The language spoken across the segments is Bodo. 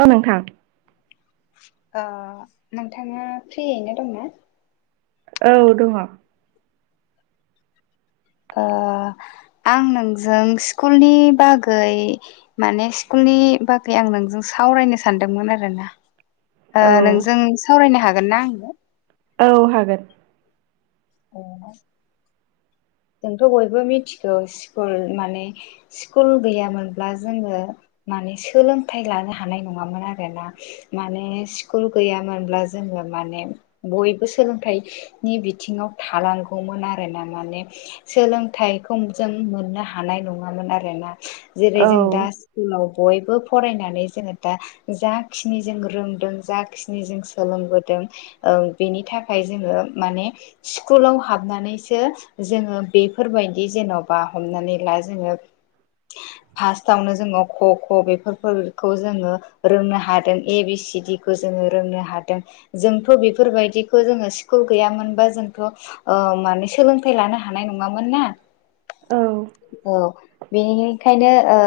ओ नोंथां नोंथांङा फ्रियैनो दंना औ दंङो ओ आं नोंजों स्कुलनि बागै माने स्कुलनि बागै आं नोंजों सावरायनो सानदोंमोन आरोना औ नोंजों सावरायनो हागोन ना आंङो औ हागोन [unintelligible] जोंथ' बयबो मिथिगौ स्कुल माने स्कुल गैयामोनब्ला जोंङो सोलोंथाइ लानो हानाय नंङामोन आरोोना माने स्कुल गैयामोन जों माने बयबो सोलोंथाइनि बिथिंङाव थानांगौमोन आर ना माने सोलोंथाइखौ जों मोननो हानाय नंङामोन आरो ना जेरै औ जों दा स्कुलाव बयबो फरायनानै जोंङो दा जाखिनि जों रोंदों जाखिनि जों सोलोंबोदों ओ बेनि थाखाय जोङो माने स्कुलाव हाबनानैसो जोङो बेफोरबायदि जेन'बा हमनानै ला जोङो [inaudible] फार्टावनो जोङो ख ख' बेफोरखौ जोङो रोंनो हादों ए बि सिडि खौ जोङो रोंनो हादों जोंथ' बेफोरबायदिखौ जोङो स्कुल गैयामोनबा जों ओ माने सोलोंथाइ लानो हानाय नङामोन ना औ औ बेनिखायनो ओ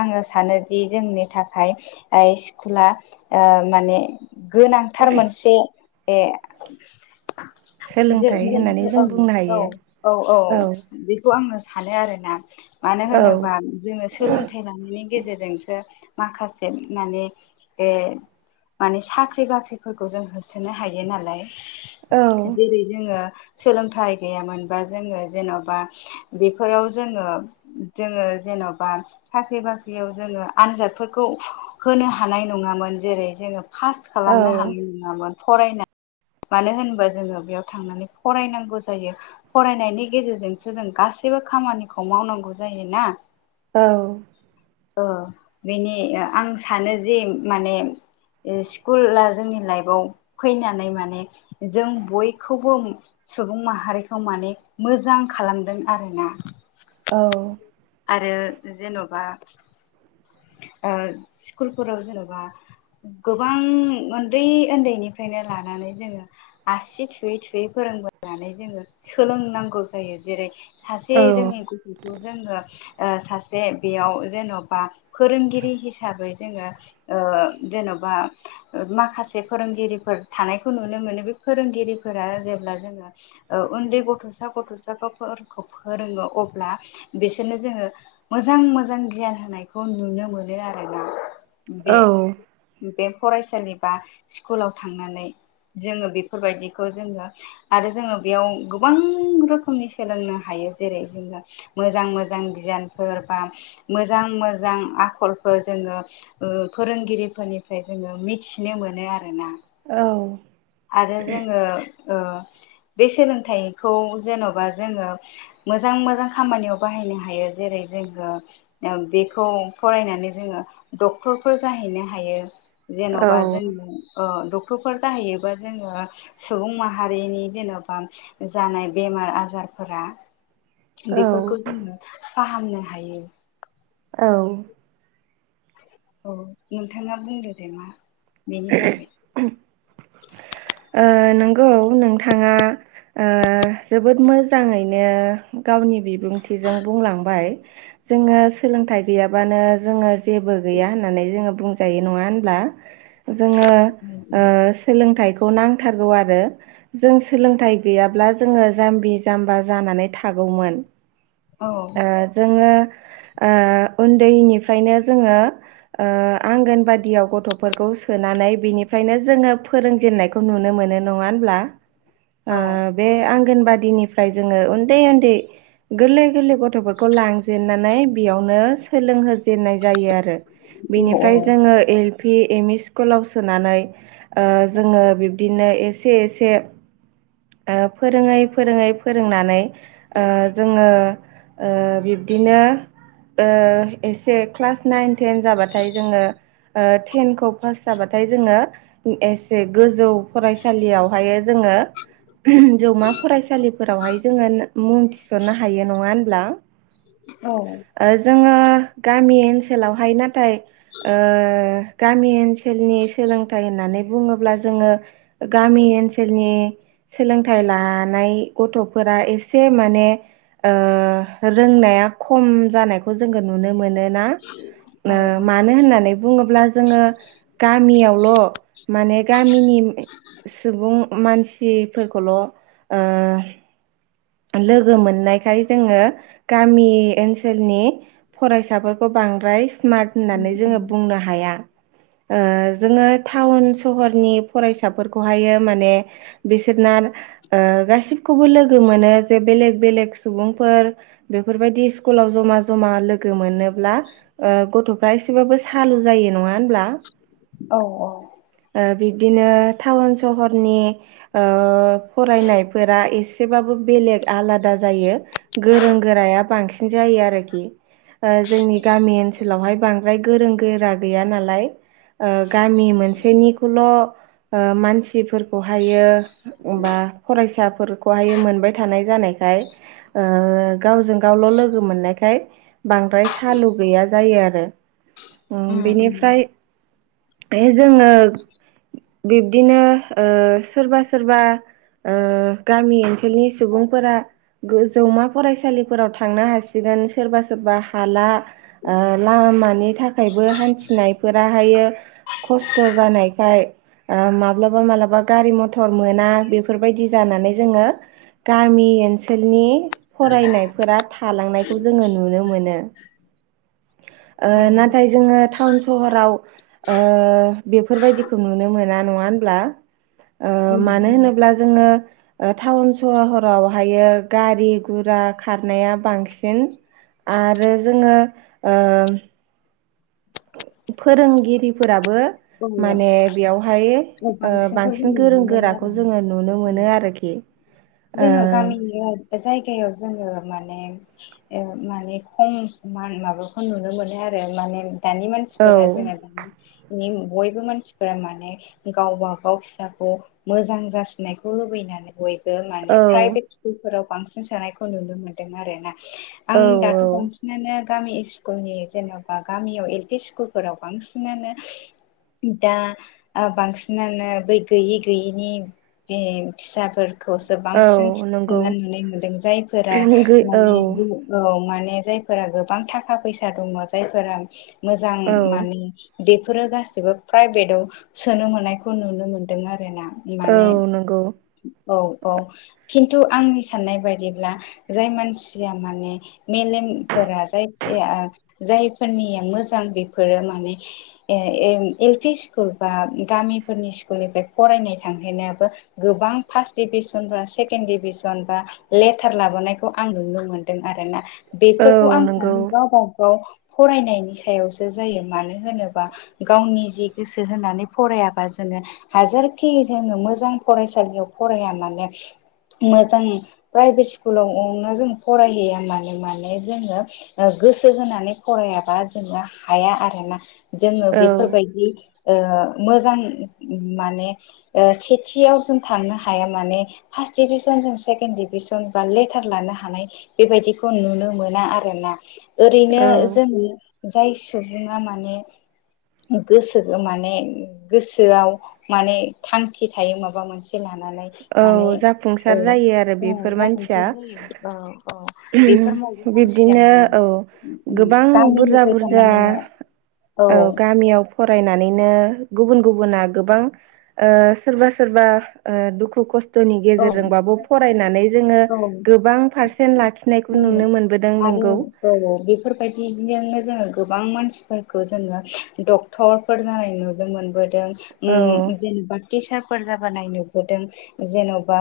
आङो सानोदि जोंनि थाखाय स्कुला ओ माने गोनांथार मोनसे बे सोलोंथाइ होननानै जो-जो-जो जों बुंनो हायो ओं औ औ औ बेखौ आङो सानो आरोना। मानो औ होनोबा जोङो सोलोंथाइ लानायनि गेजेरजोंसो माखासे माने माने साख्रि बाख्रिफोरखौ जों होसोनो हायो नालाय। औ जेरै जोङो सोलोंथाइ गैयामोनबा जोङो जेन'बा बेफोराव जोङो ङो जेन'बा साख्रि बाख्रियाव जोङो आनजादफोरखौ होनो हानाय नङामोन। जेरै जोङो पास औ खालामनो हानाय नङामोन फरायनानै मानो होनबा जोङो बेयाव थांनानै फरायनांगौ जायो फरायनायनि गेजेरजोंसो जों गासै बो खामानिखौ मावनांगौ जायोना औ ओ बेनि आं सानो जे माने स्कुला जोंनि लाइफआव फैनानै माने जों बयखौबो सुबुं माहारिखौ माने मोजां खालामदों आरोना। औ आरो जेन'बा स्कुलफोराव जेन'बा गोबां ओन्दै ओन्दैनिफ्रायनो लानानै जोङो आसि थुयै थुयै फोर रोंबोनानै जोङो सोलोंनांगौ जायो जेरै औ सासे रोङै गथ'खौ जोङो सासे बेयाव जेन'बा फोरोंगिरि हिसाबै जोङो जेन'बा माखासे फोरोंगिरिफोर थानायखौ नुनो मोनो बे फोरोंगिरिफोरा जेब्ला जोङो उन्दै गथ'सा गथ'साखौ फोरखो फोरोङो अब्ला बिसोरनो जोङो मोजां मोजां गियान होनाय खौ नुनो मोनो आरो ना बे बे फरायसालि बा स्कुलाव थांनानै जोङो बेफोरबायदिखौ जोङो आरो जोङो बेयाव गोबां रोखोमनि सोलोंनो हायो। जे जेरै जोङो मोजां मोजां गियानफोर बा मोजां मो जां आखलफोर जोङो फोरोंगिरिफोरनिफ्राय जोङो मिथिनो मोनो आरोना। औ आरो जोङो बे सोलोंथाइखौ जेन'बा जोङो मोजां मोजां खामानियाव बाहायनो हायो जेरै जोङो बेखौ फरायनानै जोङो डक्टरफोर जाहैनो हायो। जेन'बा जों ओ डक्टरफोर जाहैयो बा जोङो सुबुं माहारिनि जेन'बा जानाय बेमार आजारफोरा बेफोरखौ औ जोङो फाहामनो हायो। औ औ नोंथाङा बुंदो दे मा बेनि बागै औ ओ नंगौ नोंथाङा ओ जोबोद मोजाङैनो गावनि बिबुंथिजों बुंलांबाय। जोङो सोलोंथाइ गैयाबानो जोङो जेबो गैया होननानै जोङो बुंजायो नङा होनब्ला। [inaudible] जोङो ओ सोलोंथाइ खौ नांथारगौ आरो जों सोलोंथाइ गैयाब्ला जोङो जाम्बि जाम्बा जानानै थागौ गौमोन औ ओ जोङो ओ उन्दैनिफ्रायनो जोङो ओ आंगोनबादियाव गथ'फोरखौ सोनानै बिनिफ्रायनो जोङो फोरोंजेननाय खौ नुनो मोनो नङा होमब्ला ओ औ बे आंगोनबादि बादिनिफ्राय जोङो उन्दै उन्दै गोरलै गोरलै गथ'फोरखौ लांजेननानै बेयावनो सोलों हो जेननाय जायो आरो औ बेनिफ्राय जोङो ए पि एम इ स्कुलाव सोनानै ओ जोङो बिब्दिनो एसे एसे ओ फोरोङै फोरोङै फोरोंनानै ओ जोङो ओ बिब्दिनो ओ एसे क्लास नाइन टेन जाबाथाय जोङो ओ टेनखौ पास जाबाथाय जोङो एसे गोजौ फरायसालियावहायो जोङो जौमा फरायसालिफोरावहाय जोङो मुं थिसननो हायो नङा होनब्ला औ ओ जोङो गामि ओनसोलावहाय नाथाय ओह गामि ओनसोलनि सोलोंथाइ होननानै बुङोब्ला जोङो गामि ओनसोलनि सोलोंथाइ लानाय गथ'फोरा एसे माने ओ रोंनाया खम जानायखौ जोङो नुनो मोनोना औ औ मानो होननानै बुङोब्ला जोङो गामियावल' माने गामिनि सुबुं मानसिफोरखौल' ओ लोगो मोननायखाय जोङो गामि ओनसोलनि फरायसाफोरखौ बांद्राय स्मार्ट उम होननानै जोङो उम बुंनो हाया ओ जोङो टाउन सहरनि फरायसाफोरखौहायो माने बि नान ओ गासिखौबो लोग लोगो मोनो जे बेलेइ बेलेग सुबुंफोर बेफोरबायदि स्कुलाव जमा जमा लोगो मोनो ब्ला ओ गथ'फ्रा एसेबाबो सालु जायो नङा होनब्ला औ औ ओ बिबदिनो टाउन सहरनि ओ फरायनायफोरा एसेबाबो बेलेग आलादा जायो गोरों गोराया बांसिन जायो आरोखि ओ जोंनि गामि ओनसोलावहाय बांद्राय गोरों गोरा गैया नालाय ओ गामि मोनसेनिखौल' ओ मानसिफोरखौहायो बा फरायसाफोरखौहाय मोनबाय थानाय जानायखाय ओ गावजों गावल' लोगो मोननायखाय बांद्राय सालु गैया जायो आरो ओ उम उम बेनिफ्राय जोङो बिब्दिनो ओ सोरबा सोरबा ओ गामि ओनसोलनि सुबुंफोरा गो जौमा फरायसालिफोराव थांनो हासिगोन सोरबा सोरबा हाला ओ लामानि थाखायबो हान्थिनायफोरा हायो खस्थ' जानायखाय ओ माब्लाबा माबलाबा गारि मथर मोना बेफोरबायदि जानानै जोङो गामि ओनसोलनि फरायनायफोरा थालांनायखौ जोङो नुनो मोनो [inaudible] ओ नाथाय जोङो टाउन सहराव ओ बेफोरबायदिखौ नुनो मोन ना नङा होनब्ला मानो होनोब्ला ओ उम मानो होनोब्ला जोङो ओ टाउन सहरावहायो गारि गुरा खारनाया बांसिन आरो जोङो ओ फोरोंगिरिफोराबो उम औ माने बेयावहाय औ ओ बांसिनखौ बांसिन जोङो गोरों नुनो मोनो गोराखौ आरोना जोङो नुनो उम मोनो आरोखि जोङो गामि ओ जायगायाव जोङो माने ओ माने खम माबाखौ नुनो मोनो आरो माने दानि मानसिफोरा जोङो बयबो मानसिफोरा माने गावबा गाव फिसाखौ मोजां जासिनायखौ लुबैना नानै बयबो माने औ प्राइभेट स्कुल फोराव बांसिन सोनायखौ नुनो मोनदों आरो ना आं औ दाथ बांसिनानो गामि स्कुलनि जेनबा गामियाव एल पि स्कुलफोराव बांसिनानो। दा बांसिनानो बै गैयै गैयैनि बे फिसाफोर खौसो औ बांसिन नंगौ सोनारनानै मोनदों जायफोरा गै औ माने औ माने। जायफोर गोबां थाखा फैसा द जायफोरा मोजां औ माने। बेफोरो गासिबो प्राइभेटाव सोनो मोननायखौ नुनो मोन्दों आरो ना। औ नंगौ औ औ खिन्थु आंनि साननाय बायदिब्ला जाय मानसिया माने मेलेम फोर जायखि जाय जायफोरनिया मोजां बेफोरो माने। एल पि स्कुल बा गामिफोरनि स्कुलनिफ्राय फरायनाय थांहैनायाबो गोबां गोबां फार्स्ट डिभिसन बा सेकेणड डिभिसन बा लेटार लाबोनायखौ आं नुनो मोनदों आरो ना। औ बेफोरखौ आं नंगौ सानो गावबागाव फरायनायनि सायावसो जायो मानो होनोब्ला बा गावनि जि गोसो होनानै फरायाबा जोङो हाजारखि जोंङो मोजां फराय फरायसालियाव फराया मानो। मोजां प्राइभेट स्कुलावनो जों फरायलिया माने माने जोङो। गोसो होनानै फरायाबा जोङो हाया आरोना जोङो औ बेफोरबायदि ओ मोजां माने सेथियाव जों थांनो हाया माने फार्स्ट डिभिजन जों सेकेणड डिभिजन बा लेटार लानो हानाय बेबायदिखौ नुनो मोना आरो ना। ओरैनो औ जोंङो जाय सुबुङा माने गोसो माने गोसोआव माने थांखि थायो माबा मोनसे लाना। नानै माने औ ओ जाफुंसार जायो आरो बेफोर जाफुंसार मानसिया जायो ओ ओ‌ बेफोर मानसिया बिब्दिनो मानो औ गोबां बुरजा गामिनिफ्राय बुरजा थानानैनो। औ गामियाव फ फरायनानैनो गुबुन गुबुना गोबां ओ सोरबा सोरबा ओ दुखु। सुखुनि नि औ गेजेरजोंबाबो फरायनानै जोङो औ गोबां पारसेन्ट लाखिनायखौ औ नुनो मोनबोदों आरो नोंगौ औ औ बेफोरबायदिजोंनो जों। गोबां मानसिफोरखौ जोङो डक्टरफोर जानाय नुनो मोनबोदों। औ उ जेनबा टिचारफोर जाबाय नुबोदों जेन बा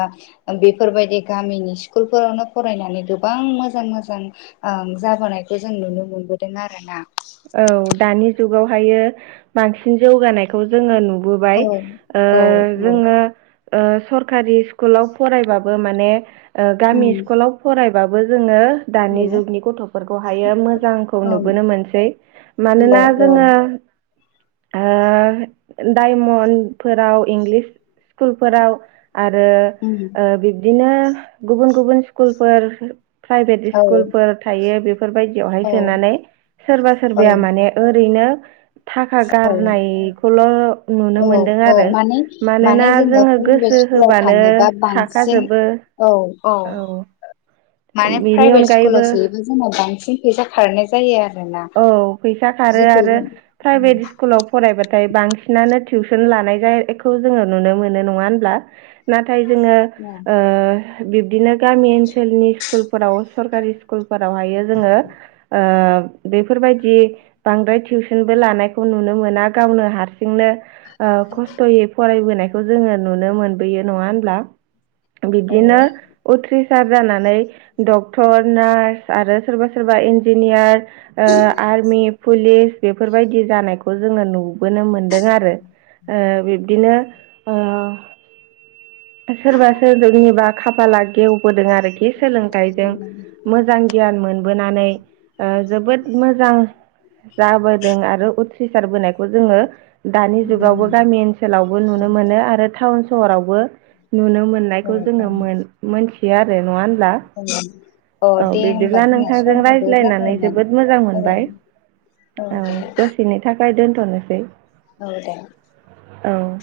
बेफोरबायदि गामिनि स्कुलफोरावनो फरायनानै गोबां मोजां मोजां ओ। जाबोनायखौ जों नुनो मोनबोदों आरो ना। औ दानि जुगावहायो बांसिन जौगानायखौ जोङो नु। नुबोबाय औ ओ औ औ जोङो ओ सरकारि स्कुलाव फरायबो माने माने गामि उम स्कुलाव फरायबाबो जोङो दानि जुगनि गथफोरखौहायो मोजांखौ नुबोनो औ मोनसै। औ मानोना औ जोङो ओ डायमनफोराव इंलिस स्कुलफोराव आरो उम ओ बिब्दिनो गुबुन गुबुन स्कुलफोर प्राइभेट औ स्कुलफोर थायो बेफोरबायदियावहाय औ सोनानै सोरबा सोरबाया माने ओरै बिनो थाखा औ गारनायखौल नुनो औ मोनदों औ आरो माने माने मानोना जोङो प्राइभेट गोसो स्कुलाव होबानो थाङोबा बांसिन हाखाजोबो। औ औ माने बेनि प्राइभेट स्कुलाव अनगायैबो सोयोबा जोंना बांसिन फैसा खारनाय जायो आरो। औ फैसा खारो आरो प्राइभेट उम स्कुलाव फ फरायबाथाय बांसिनानो टिउसन लानायखौ जोङो नुनो मोनो नङा होनब्ला ना नाथाय जोङो औ ओ बिब्दिनो गामि ओनसोलनि स्कुलफोराव सरकारि स्कुल। फोरावहाय जोङो ओ बेफोरबायदि बांद्राय टिउसनबो लानायखौ नुनो मोना गावनो हारसिंनो खस्थ'यै फरायबोनायखौ। जोङो नुनो मोनबोयो नङा होनब्ला औ बिदिनो उथ्रिना सार जानानै डक्टर नार्स आरो सोरबा सोरबा इन्जिनियार ओ आर्मि पुलिस बेफोरबायदि जानायखौ जोङो नुबोनो मोनदों आरो ओ बिब्दिनो ओ सोरबा सोरनिबा खाफाला गेवबोदों आरोखि सोलोंथाइजों मोजां गियान मोनबोनानै ओ जोबोद मोजां जाबोदों आरो उथ्रिसारबोनायखौ जोङो दानि जुगावबो गामि ओनसोलावबो नुनो मोनो आरो टाउन सहरावबो नुनो मोननायखौ औ जोङो मोनथियो आरो नङा होमबा औ औ दे होमबा बिब्दिब्ला जोंना नोंथांजों समाबो रायज्लायनानै जाबायमोन जोबोद मोजां औ मोनबाय औ दसेनि थाखाय दोनथ'नोसै औ दे औ